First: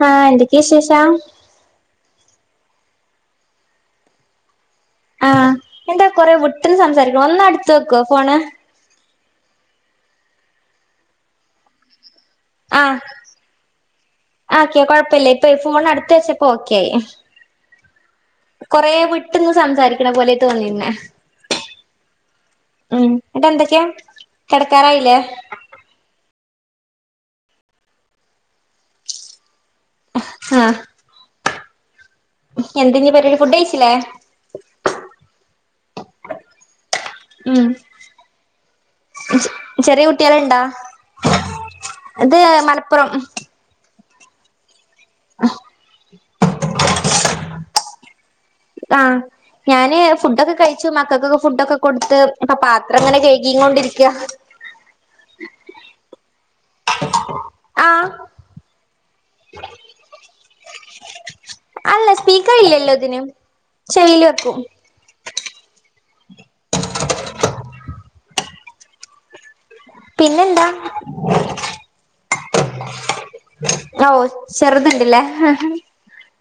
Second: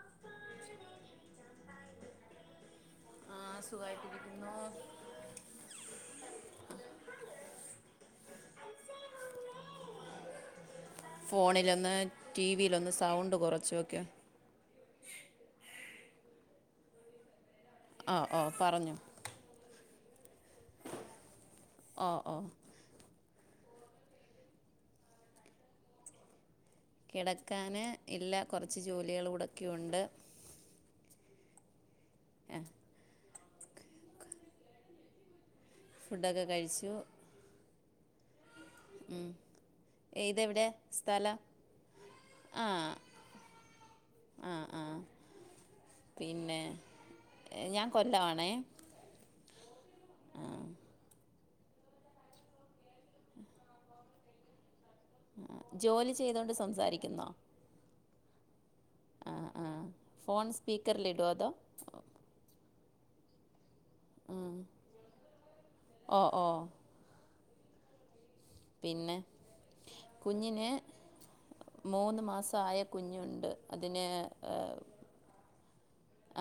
ഹാ എന്തൊക്കെ വിശേഷം ആ സുഖായിട്ടിരിക്കുന്നു ആഹ എന്താ കൊറേ വിട്ട്ന്ന് സംസാരിക്ക്ണ് ഒന്ന് അടുത്ത് വെക്കോ ഫോണ് ഫോണിലൊന്ന് ടിവിയിൽ ഒന്ന് സൗണ്ട് കുറച്ചോക്ക് ഓക്കേ കുഴപ്പ ഇല്ല ഇപ്പ ഫോൺ അടുത്ത് വെച്ചപ്പോ ഓക്കെയി ആ ഓ കൊറേ പറഞ്ഞോ വിട്ട്ന്ന് സംസാരി ക്ക്ണപോലെ വന്നിനെ ഓ ഓ ഉം എന്നട്ട് എന്തൊക്കെയാ കിടക്കാറായില്ലേ കിടക്കാന് ഇല്ല കൊറച്ച് ജോലികൾ കടക്ക ബാക്കിയുണ്ട് എന്തെ ഇനി പരുപാടി ഫുഡ് കഴിച്ചില്ലേ ഫുഡൊക്കെ കഴിച്ചു ഉം ചെറിയ ഏ, കുട്ടിയാലുണ്ടാ ഇതെവിടെ സ്ഥലം ഇത് മലപ്പുറം ആഹ ആഹ് [unintelligible] ആ പിന്നെ ഞാൻ കൊല്ലം ആണേ ആഹ് ഞാന് ഫുഡൊക്കെ കഴിച്ചു മക്കൾക്കൊക്കെ ഫുഡൊക്കെ കൊടുത്ത് അപ്പൊ പാത്രം അങ്ങനെ കഴകി കൊണ്ടിരിക്കുക ജോലി ചെയ്തോണ്ട് സംസാരിക്കുന്നോ ആഹ് ആ ആ ഫോൺ സ്പീക്കറൽ ഇടുവോ അതോ അതിനും ചെയില് വെക്കൂ ആ ഓ ഓ [inaudible] പിന്നെ കുഞ്ഞ പിന്നെന്താ മൂ [unintelligible] ഓ ചെറുതുണ്ടില്ലേ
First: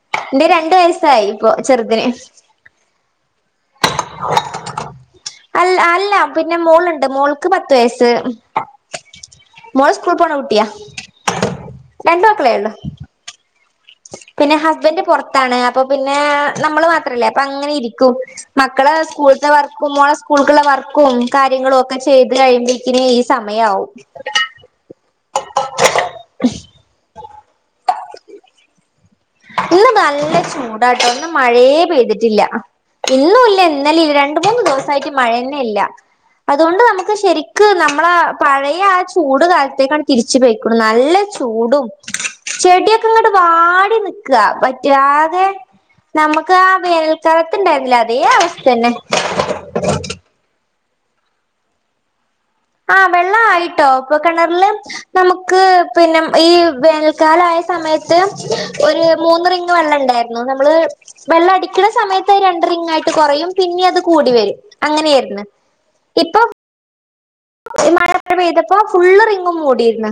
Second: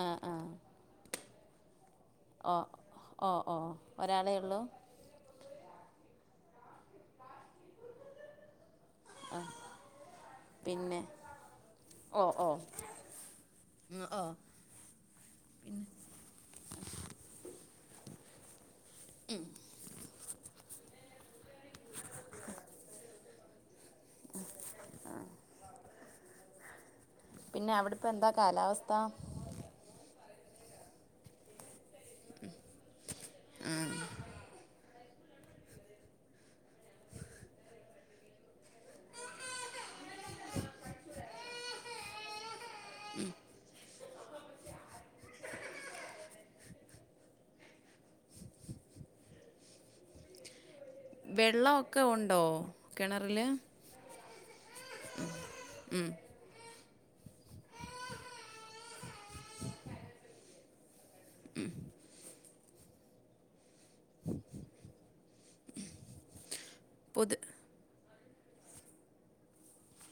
ആ ആ എന്റെറെ രണ്ടു വയസായി ഇ ചെറുതിന് ഓ ഓ ഓ ഒരാളേ ഉള്ളൂ അ അല്ല പിന്നെ മോൾുണ്ട് മോൾക്ക് പത്ത് വയസ് മോള് സ്കൂൾ പണ ഊട്ടയാ പിന്നെ രണ്ട ഓ ഓ മക്കളെ ഉള്ളു ഉം, ഓ പിന്നെ ഹസ്ബന്ഡറ് പുറത്താണ് അപ്പൊ പിന്നെ നമ്മള് മാത്രല്ലേ അപ്പൊ അങ്ങനെ ഇരിക്ക [inaudible] മക്കളെ സ്കൂളത്തെ വർക്കുമ മോളെ സ്ക്കുള്ള വർക്ക് കാര്യങ്ങളും ഒക്കെ ചെയ്ത് കഴിയുമ്പോക്കും ഈ സമയവും [inaudible] [inaudible] പിന്നെ അവിടെപ്പ എന്താ കാലാവസ്ഥ ഇന്ന് നല്ല ചൂടായിട്ട് ഒന്ന് മഴേ ചെയ്തിട്ടില്ല. ഇന്നുല്ല ഇന്നലില്ല രണ്ട് മൂന്ന് ദിവസായിട്ട് മഴന്നെ ഇല്ല അതുകൊണ്ട് നമുക്ക് ശരിക്ക് നമ്മളെ പഴയ ആ ചൂട് കാലത്തേക്കാണ് തിരിച്ചു പെയ്ക്ക്ണു നല്ല ചൂടും ചെടിയൊക്കെ ഇങ്ങട്ട് വാടി നി ക് വറ്റാതെ നമ്മുക്ക് ആഹ് വേനൽക്കാലത്ത്ണ്ടായിരുന്നില്ലോ അതേ അവസ്ഥന്നെ വെള്ളം ഒക്കെ ഉണ് ആഹ് വെള്ളായിട്ടോ ഇപ്പ കിണറില് നമുക്ക് പിന്നെ ഈ വേനൽക്കാലയ സമയത്ത് ഒരു മൂന്ന് റിങ്ങ് വെള്ളം ഇണ്ടായിരുന്നു നമ്മള് വെള്ളം അടിക്കണ സമയത്ത് രണ് റിംഗായിട്ട് കുറയും പിന്നിം അത് കൂടി വരും അങ്ങനെയായിരുന്നു ഇപ്പൊ പൊതു ഈ മഴ പെയ്തപ്പോ ഫുള്ള് റിങ്ങ് മൂടിയിന്ന്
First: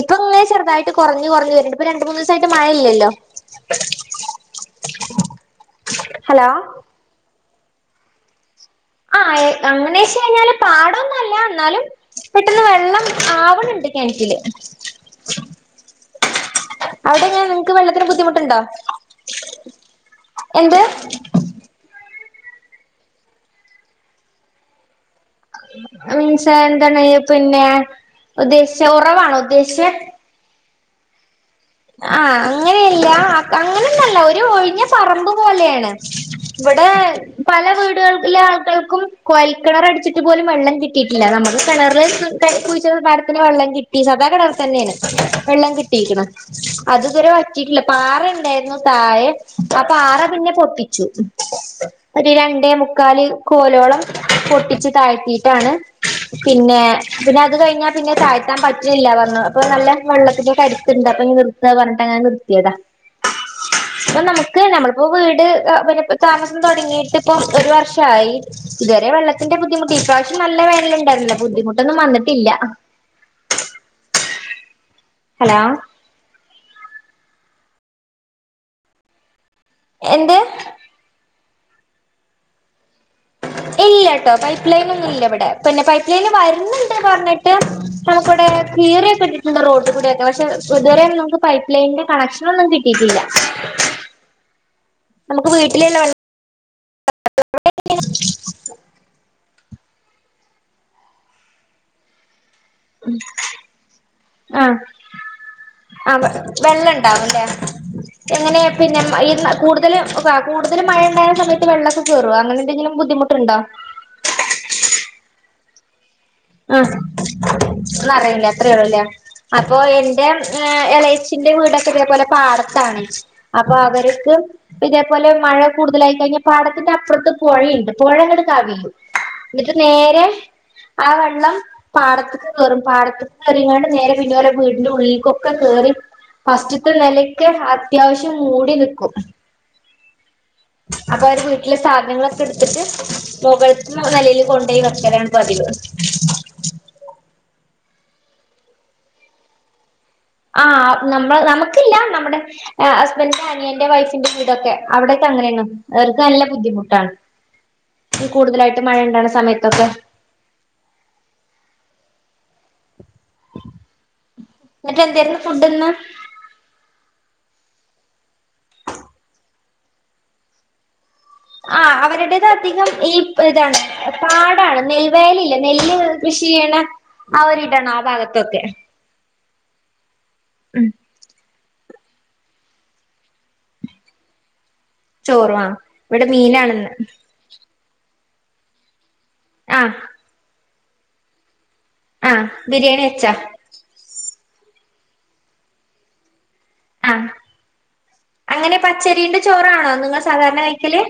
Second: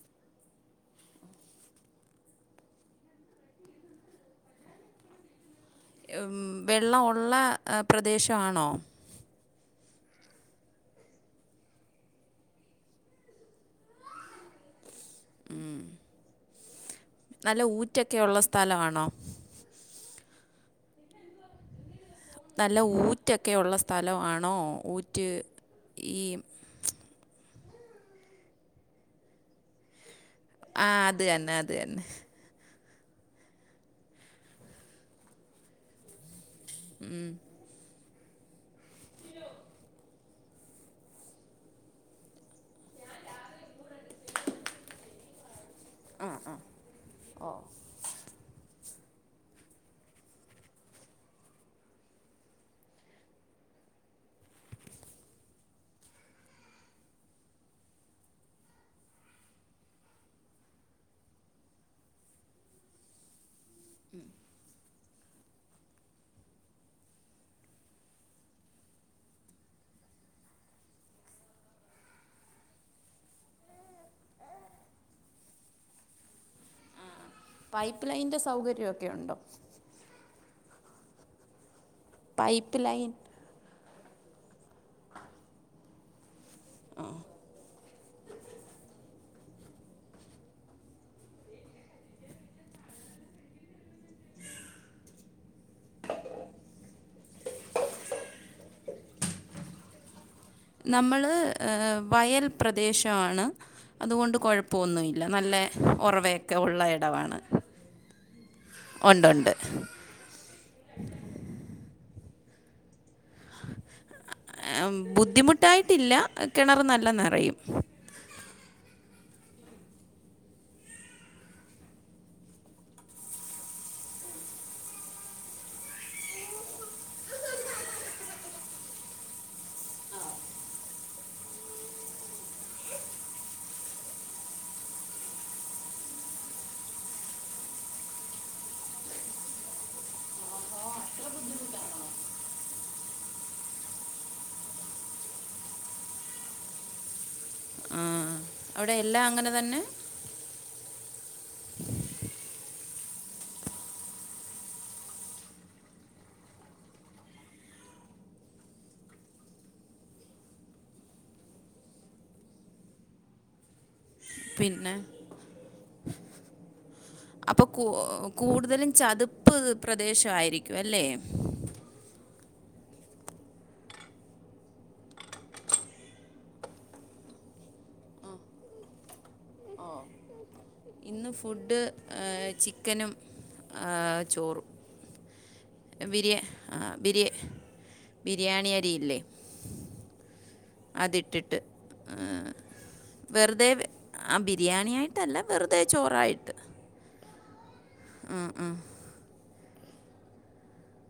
ഇപ്പൊ ഇങ്ങനെ ചെറുതായിട്ട് കുറഞ്ഞു കൊറഞ്ഞ് വരണ്ട് ഇപ്പ രണ്ട് മൂന്ന് ദിവസായിട്ട് മഴ ഇല്ലല്ലോ ഉം ഹലോ വെള്ളം ഉള്ള പ്രദേശാണോ അങ്ങനെച്ച് കഴിഞ്ഞാല് പാടൊന്നും അല്ല എന്നാലും പെട്ടെന്ന് വെള്ളം ആവണിണ്ട് കെണറ്റില് ഉം അവിടെങ്ങനെ നിങ്ങക്ക് വെള്ളത്തിന് ബുദ്ധിമുട്ടുണ്ടോ സ്ഥലമാണോ എന്ത് നല്ല ഊറ്റൊക്കെ ഉള്ള സ്ഥലമാണോ ഊ മീൻസ് എന്താണ് പിന്നെ ഉദ്ദേശിച്ച ഉറവാണോ ഉദ്ദേശ ആ അത്ന്നെ അ ആ അ ങ്ങനെയല്ല അങ്ങനന്നല്ല ഒരു ഒഴിഞ്ഞ പറമ്പ് പോലെയാണ് ഇവിടെ പല വീട്ക എല്ല ആൾക്കൾക്കും കോയൽ കിണർ അടിച്ചിട്ട് പോലും വെള്ളം കിട്ടിയിട്ടില്ല നമക്ക് കിണർ കുഴിച്ച പാരത്തിന് വെള്ളം കിട്ടി സദാ കിണർ തന്നെയാണ് വെള്ളം കിട്ടി അത് ഇത്വരെവറ്റിട്ടില്ല പാറണ്ടാരുന്നു തായെ ആ പാറ പിന്നെ പൊട്ടിച്ചു ഒരു രണ്ടേ മുക്കാല് കോലോളം പൊട്ടിച്ചു താഴ്ത്തിട്ടാണ് പിന്നെ പിന്നെ അത് കഴിഞ്ഞാ പിന്നെ താഴ്ത്താൻ പറ്റ്ല്ല പറഞ്ഞു അപ്പൊ നല്ല വെള്ളത്തിന്റെ കരുതുണ്ട് നിർത്ത പറഞ്ഞിട്ട് അങ്ങെ നിർത്തിയതാ ഇപ്പൊ നമുക്ക് നമ്മ പ്പോ വീട് പിന്നെ താമസം തുടങ്ങിട്ട് ഇപ്പൊ ഒരു വർഷയി ഇതുവരെ വെള്ളത്തിന്റെ ബുദ്ധിമുട്ട് ഇപാശ്യം നല്ല വേനലുണ്ടായിരുന്നില്ല ബുദ്ധിമുട്ടൊന്നും വന്നിട്ടില്ല ഹലോ പൈപ്പ് ലൈന്റെ സൗകര്യോക്കെ ഒണ്ടോ എന്ത് പൈപ്പ് ലൈൻ ഇല്ലട്ടോ പൈപ്പ് ലൈനന്നും ഇല്ല ഇവിടെ പിന്നെ പൈപ്പ് ലൈൻ വരു ഇനുണ്ട് പറഞ്ഞിട്ട് നമുക്കിവിടെ കീറിയൊക്കെ ഇട്ടിട്ടുണ്ട് റോട്ട്കൂടൊക്കെ പക്ഷെ ഇതുവരെ നമുക്ക് പൈപ്പ് ലൈനിന്റെ കണക്ഷനൊന്നും കിട്ടിയിട്ടില്ല നമുക്ക് വീട്ടിലുള്ള വെള്ളം [inaudible] നമ്മള് വയൽ പ്രദേശമാണ് അതുകൊണ്ട് ആ കുഴപ്പമൊന്നുമില്ല നല്ല ആ ഉറവയൊക്കെ ഉള്ള വെള്ള ഇടമാണ് ഉണ്ടാവുംല്ലേ എങ്ങനെ പിന്നെ ഈ ഉണ്ടുണ്ട് കൂടുതല് കൂടുതൽ മഴ ഉണ്ടായുന്ന സമയത്ത് വെള്ളൊക്കെ കേറോ അങ്ങനെന്തെങ്കിലും ബുദ്ധിമുട്ടുണ്ടോ ബുദ്ധിമുട്ടായിട്ടില്ല കിണർ ആഹ് നല്ല നിറയും നറയുലെ അത്രേ ഉള്ളൂല്ലേ അപ്പൊ എന്റെ എളേച്ചിന്റെ വീടൊക്കെ ഇതേപോലെ പാടത്താണ് അപ്പൊ അവർക്ക് ഇതേപോലെ മഴ കൂടുതലായി കഴിഞ്ഞ പാടത്തിന്റെ അപ്പുറത്ത് പൊഴയിണ്ട് പൊഴങ്ങട്ട് കവിയും എന്നിട്ട് നേരെ ആ വെള്ളം പാടത്ക്ക് കേറും പാടത്ക്ക് കേറിക്കാണ്ട് നേരെ പിന്നെ ഓലെ വീടിന്റെ ഉളളിക്കൊക്കെ കേറി ഫസ്റ്റ്ത്തെ നിലക്കെ അത്യാവശ്യം മൂടി നിക്കും അപ്പൊ അവര് വീട്ടിലെ സാധനങ്ങളൊക്കെ എടുത്തിട്ട് മുകൾത്തെ നെലയില് കൊണ്ടോയി വെക്കലാണ് പതിവ് അവിടെ എല്ലാം അങ്ങനെ തന്നെ ആഹ് നമ്മൾ നമുക്കില്ല നമ്മുടെ ഹസ്ബൻന്റിന്റെ അനിയന്റെ വൈഫിന്റെ വീടൊക്കെ അവിടെക്കെ അങ്ങന യാണ് അവർക്ക് നല്ല ബുദ്ധിമുട്ടാണ് കൂടുതലായിട്ട് മഴ ഉണ്ടണ സമയത്തൊക്കെ പിന്നെ എന്നിട്ട് എന്തേരുന്നു ഫുഡ് ഇന്ന് അപ്പൊ കൂ കൂടുതലും ചതുപ്പ് പ്രദേശായിരിക്കും അല്ലേ ആ അവരുടേത് അധികം ഈ ഇതാണ് പാടാണ് നെൽവയലില്ലേ നെല്ല് കൃഷി ചെയ്യണെ ആ ഒരിടാണ്. ആ ഭാഗത്തൊക്കെ. ഉം ഇന്ന് ഫുഡ് ചിക്കനും ആ ചോറും. ചോറു ആ ഇവിടെ ബിരിയ മീനാണിന്ന്. ബിരിയ ബിരിയാണി അരിയില്ലേ ആഹ് അതിട്ടിട്ട്. ആഹഹ് ബിരിയാണി വെച്ചാ ആഹ് ബിരിയാണിയായിട്ടല്ല. വെറുതെ ചോറായിട്ട്. ആഹ് അങ്ങനെ പച്ചരിണ്ട് ചോറാണോ നിങ്ങ സാധാരണ കഴിക്കല്.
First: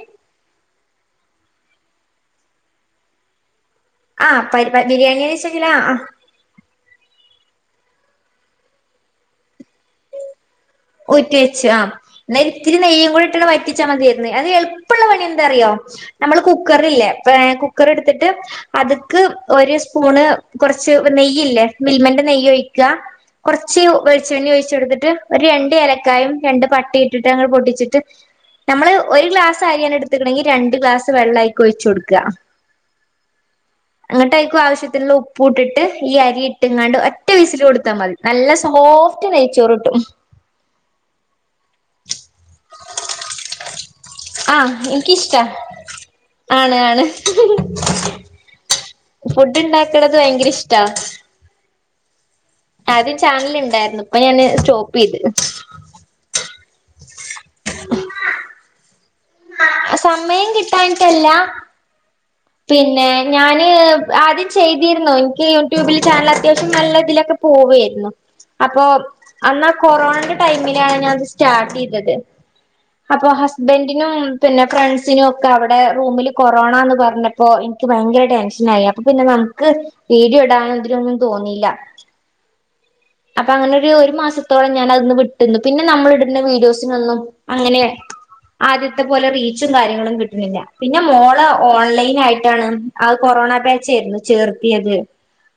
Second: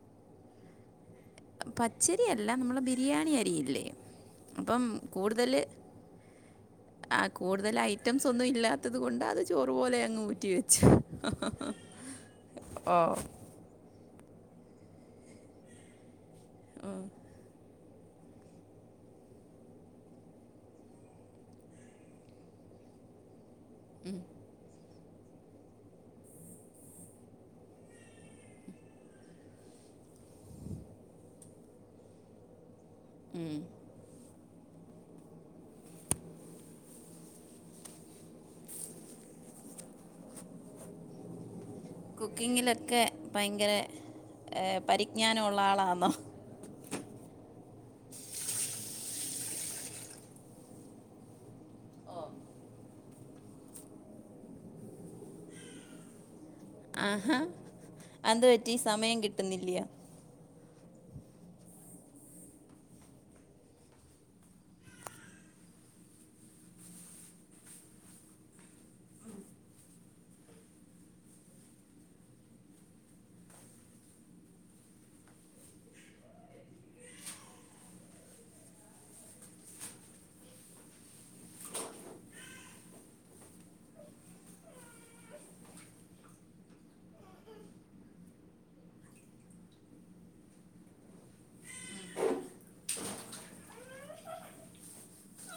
പച്ചരിയല്ല നമ്മള ബിരിയാണി അരിയില്ലേ ആ പരിബ അപ്പം ബിരിയാണി കൂടുതൽ വച്ചെങ്കില ആ ആ കൂടുതൽ ഐറ്റംസ് ഒന്നും ഇല്ലാത്തത് കൊണ്ട് അത് ചോറുപോലെ അങ്ങ് ഊറ്റി വെ ഊറ്റി വെച്ചു ആ എന്ന ഇത്തിരി ഓ നെയ്യും കൂടി ഇട്ടാണ് വറ്റിച്ചാ മതിയാ യി ണ് അത് എൾപ്പള്ള പണി എന്താ അറിയോ നമ്മള് കുക്കറ്ല്ലേ കുക്കർ എടുത്തിട്ട് അത്ക്ക് ഒരു സ്പൂണ് കുറച്ച് നെയ്യില്ലേ മിൽമന്റെ നെയ്യ് ഒഴിക്ക കൊർച്ച് വെളിച്ചെണ്ണ ഒഴിച്ചെടുത്തിട്ട് ട്ട് ഒരണ്ട് ഏലക്കായും രണ്ട് പട്ടേ ഇട്ടിട്ട് അങ്ങട്ട് പൊട്ടിച്ചിട്ട് നമ്മള് ഒരു ഗ്ലാസ് അരിയാണ് എടുത്ത്ക്ക്ണങ്കില് രണ്ട് ഗ്ലാസ് വെള്ള അയ്ക്ക് ഒഴിചൊട്ക്ക. ഉം ട്ടെക്കും ആവശ്യത്തിനുള്ള ഉപ്പുട്ടിട്ട് ഈ അരി ഇട്ടിങ്ങാണ്ട് ഒറ്റ വീസിൽ കൊടുത്താൽ മതി നല്ല സോഫ്റ്റ് നെയ്ച്ചോർ കിട്ടും. കുക്കിങ്ങിലൊക്കെ ഭയങ്കര ആ എനിക്കിഷ്ടാ പരിജ്ഞാനമുള്ള ആളാന്നോ? ആണ് ആണ് ഫുഡ് ഇണ്ടാക്കണത് ഭയങ്കര ഇഷ്ടാ. ആദ്യം ചാനല് ഇണ്ടായിരുന്നു ഇപ്പൊ ഞാന് സ്റ്റോപ്പ് ചെയ്ത് ആഹാ അതെന്ത് പറ്റി സമയം കി സമയം കിട്ടാഞ്ഞി ട്ടല്ലാ പിന്നെ ഞാന് ആദ്യം ചെയ്തിരുന്നു എനിക്ക് യൂട്യൂബില് ചാനൽ അത്യാവശ്യം നല്ല ഇതിലൊക്കെ പോവയായിരുന്നു അപ്പൊ അന്നാ കൊറോണന്റെ ടൈമിലാണ് ഞാനത് സ്റ്റാർട്ട് ചെയ്തത് അപ്പൊ ഹസ്ബൻഡിനും പിന്നെ ഫ്രണ്ട്സിനും ഒക്കെ അവിടെ റൂമില് കൊറോണ എന്ന് പറഞ്ഞ പ്പോ എനിക്ക് ഭയങ്കര ടെൻഷനായി അപ്പ പിന്നെ നമുക്ക് വീഡിയോ ഇടാനൊ ഇതിനൊന്നും തോന്നിയില്ല അപ്പൊ അങ്ങനെ ഒരു മാസത്തോളം ഞാൻ അതീന്ന് വിട്ടുനിന്നു പിന്നെ നമ്മൾ ഇടുന്ന വീഡിയോസിനൊന്നും അങ്ങനെ ആദ്യത്തെ പോലെ റീച്ചും കാര്യങ്ങളൊന്നും കിട്ടുന്നില്ല പിന്നെ മോള് ഓൺലൈൻ ആയി ട്ടാണ് കൊറോണ ബാച്ചായിരുന്നു ചേർത്തിയത്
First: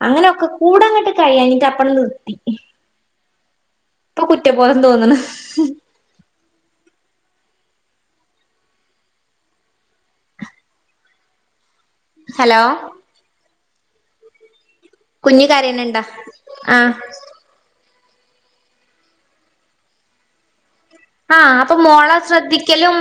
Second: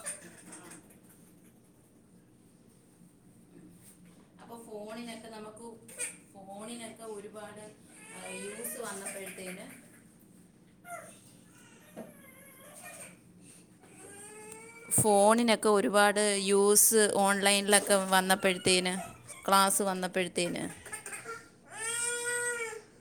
അങ്ങനൊക്കകൂടങ്ങട്ട് കഴിയാഞ്ഞിട്ട് അപ്പണ്ട് നിർത്തി ഇപ്പൊ അപ്പോൾ കുറ്റബോധം തോന്ന്ണ് ഫോണിനൊക്കെ നമുക്ക് ഫോണിനൊക്കെ ഒരുപാട് യൂസ് വന്നപ്പോഴത്തേന് ഹലോ കുഞ്ഞ് ഫോണിനൊക്കെ കരയണുണ്ടോ ഒരുപാട് ആഹ് യൂസ് ഓൺലൈനിലൊക്കെ [unintelligible] വന്നപ്പഴ്ത്തേന് ക്ലാസ് വന്നപ്പഴ്ത്തേന് ആഹ് അപ്പൊ മോള ശ്രദ്ധിക്കലും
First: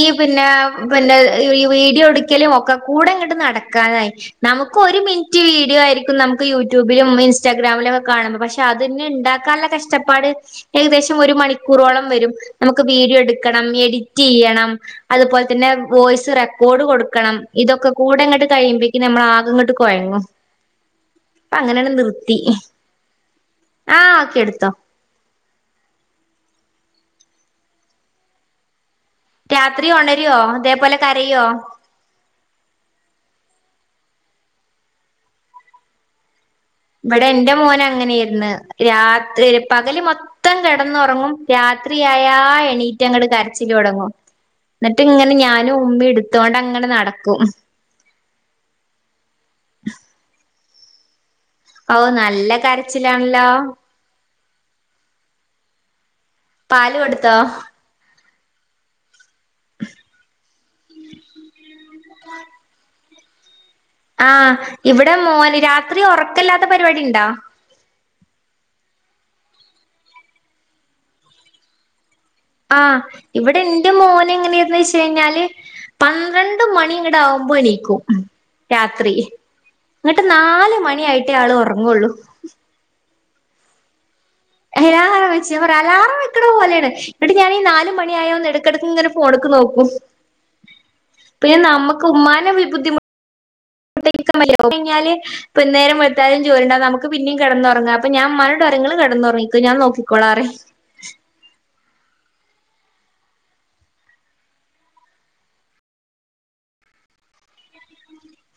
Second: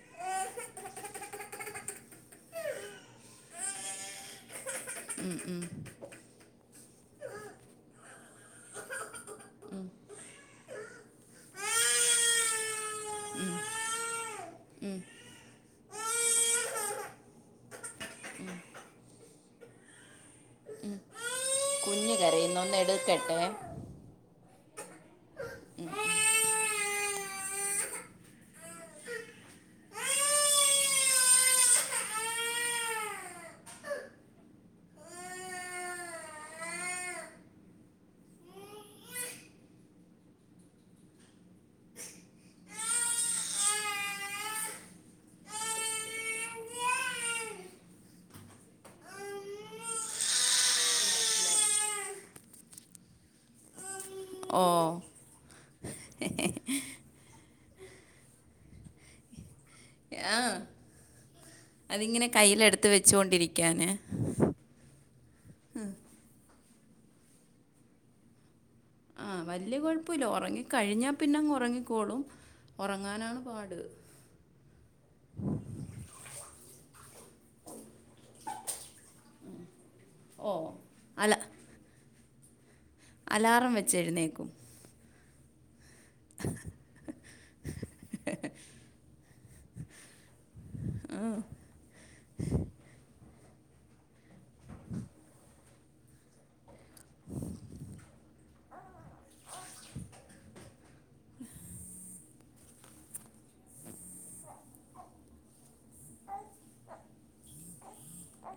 ഈ പിന്നെ പിന്നെ ഈ വീഡിയോ എടുക്കലും ഒക്കെ കൂടെ ഇങ്ങോട്ട് നടക്കാനായി നമുക്കൊരു ഉം, മിനിറ്റ് ഉം. വീഡിയോ ആയിരിക്കും നമുക്ക് യൂട്യൂബിലും ഇൻസ്റ്റാഗ്രാമിലും ഒക്കെ കാണുമ്പോ പക്ഷെ അതിനെ ഉണ്ടാക്കാനുള്ള കഷ്ടപ്പാട് ഏകദേശം ഒരു മണിക്കൂറോളം വരും നമുക്ക് വീഡിയോ ഉം. എടുക്കണം എഡിറ്റ് ചെയ്യണം ഉം. അതുപോലെ തന്നെ വോയ്സ് റെക്കോർഡ് കൊടുക്കണം ഇതൊക്കെ കൂടെ ഇങ്ങോട്ട് കഴിയുമ്പോഴക്കും നമ്മൾ ആകെ ഇങ്ങോട്ട് കുഴങ്ങും അങ്ങനങ്ങ് നിർത്തി എടുക്കട്ടുവെ ആഹ് ഓക്കെ എടുത്തോ രാത്രി ഒണരുവൊ ഇതേപോലെ കരയോ ഇവിടെ എന്റെ മോനങ്ങനേയിരിന്ന് രാത്രി പകല് മൊത്തം കെടന്നൊറങ്ങും രാത്രിയായാ എണീറ്റ് അങ്ങട്ട് കരച്ചില് തൊടങ്ങും എന്നിട്ട് ഇങ്ങനെ ഞാനും ഉമ്മെം എടുത്തോണ്ട് അങ്ങനെ നടക്കും ഓ നല്ല കരച്ചിലാണല്ലോ ഓ പാല് കൊടുത്തോ ആ അതിങ്ങനെ കയിൽ എടുത്ത് വെച്ചുകൊണ്ടിരി ക്കാന ആഹ് ഇവിടെ മോന് രാത്രി ഒറക്കല്ലാത്ത പരിപാടി ഇണ്ടോ ആ വലിയ കൊഴപ്പുല്ല ഉറങ്ങികഴിഞ്ഞാ പിന്നങ്ങ് ഉറങ്ങിക്കോളും ആഹ് ഉറങ്ങാനാണ് ഇവിടെ പാട് ന്റെ മോന് എങ്ങനേയിരുന്ന് വെ - ഴിനാല് പന്ത്രണ്ട് മണി ഇങ്ങടാവുമ്പോ എണീക്കും രാത്രി എന്നട്ട് ഓ നാല് മണിയായിട്ടേ അല ആള് ഉറങ്ങുള്ളൂ അലാറം വെച്ചെഴ്ന്നേക്കും എ ആഹ് വച്ച [unintelligible] അലാറം വക്കണ പോലെയാണ് ന്നട്ട് ഞാനീ നാല് മണിയായോന്ന് എടയ്ക്കെടയ്ക്കിങ്ങനെ ഫോണ്ക്ക് നോക്കും പിന്നെ നമ്മുക്കുമ്മാനെ ബുദ്ധിമുട്ടിക്കാൻ [unintelligible] കയിഞ്ഞാല് പ്പം നേരം വെളുത്താലും ജോലിണ്ടാവും നമുക്ക് പിന്നെം കെടന്നുറങ്ങാം അപ്പൊ ഞാൻ ഉമാനോട് പറയും ഇങ്ങള് കെടന്നുറങ്ങിക്കോ ഞാൻ നോക്കിക്കോളാറിയും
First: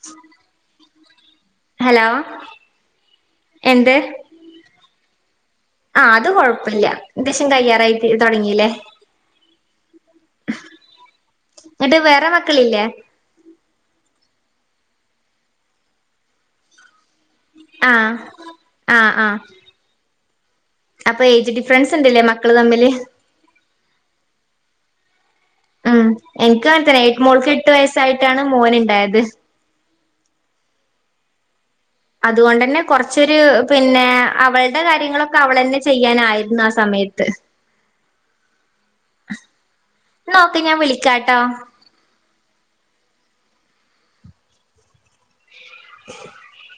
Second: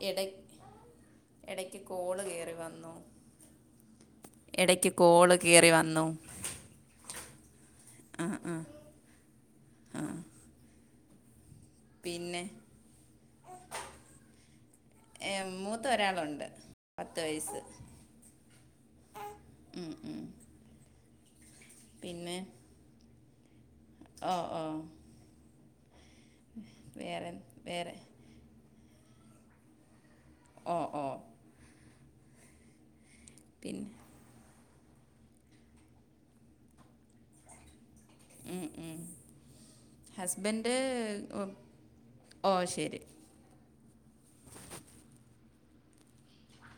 എടക് ക്ക് ഹലോ കോള് കേറി വന്നു എടക്ക് കോള് കയറി വന്നു ആഹ് അത് കൊഴപ്പില്ല ദേശം കയ്യാ ടെയ്റ്റ് തൊടങ്ങീലേ ന്നിട്ട് വേറെ പിന്നെ മക്കളില്ലേ ഏ, മൂത്ത ഒരാളുണ്ട് പത്ത് വയസ്സ് ആഹ് അ അ അപ്പൊ ഏജ് ഡിഫറൻസ്ണ്ട്ലേ പിന്നെ മക്കള് തമ്മില് ഓ ഓ അ എൻക്കു തന്നെ ഏ വേറെ മോൾക്ക് എട്ട് വേറെ വയസ്സായിട്ടാണ് മോന് ഇണ്ടായത് ഓ ഓ അതുകൊണ്ടന്നെ കൊറച്ചൊരൂ പിന്നെ പിന്നേ അവള്ടെ കാര്യങ്ങളൊക്കെ അവളന്നെ ചെയ്യാനായിരുന്നു ആ സമയത്ത് [inaudible] നോക്ക് ഹസ്ബൻഡ് ഞാൻ വിളിക്കാട്ടോ ഓ ശരി [inaudible]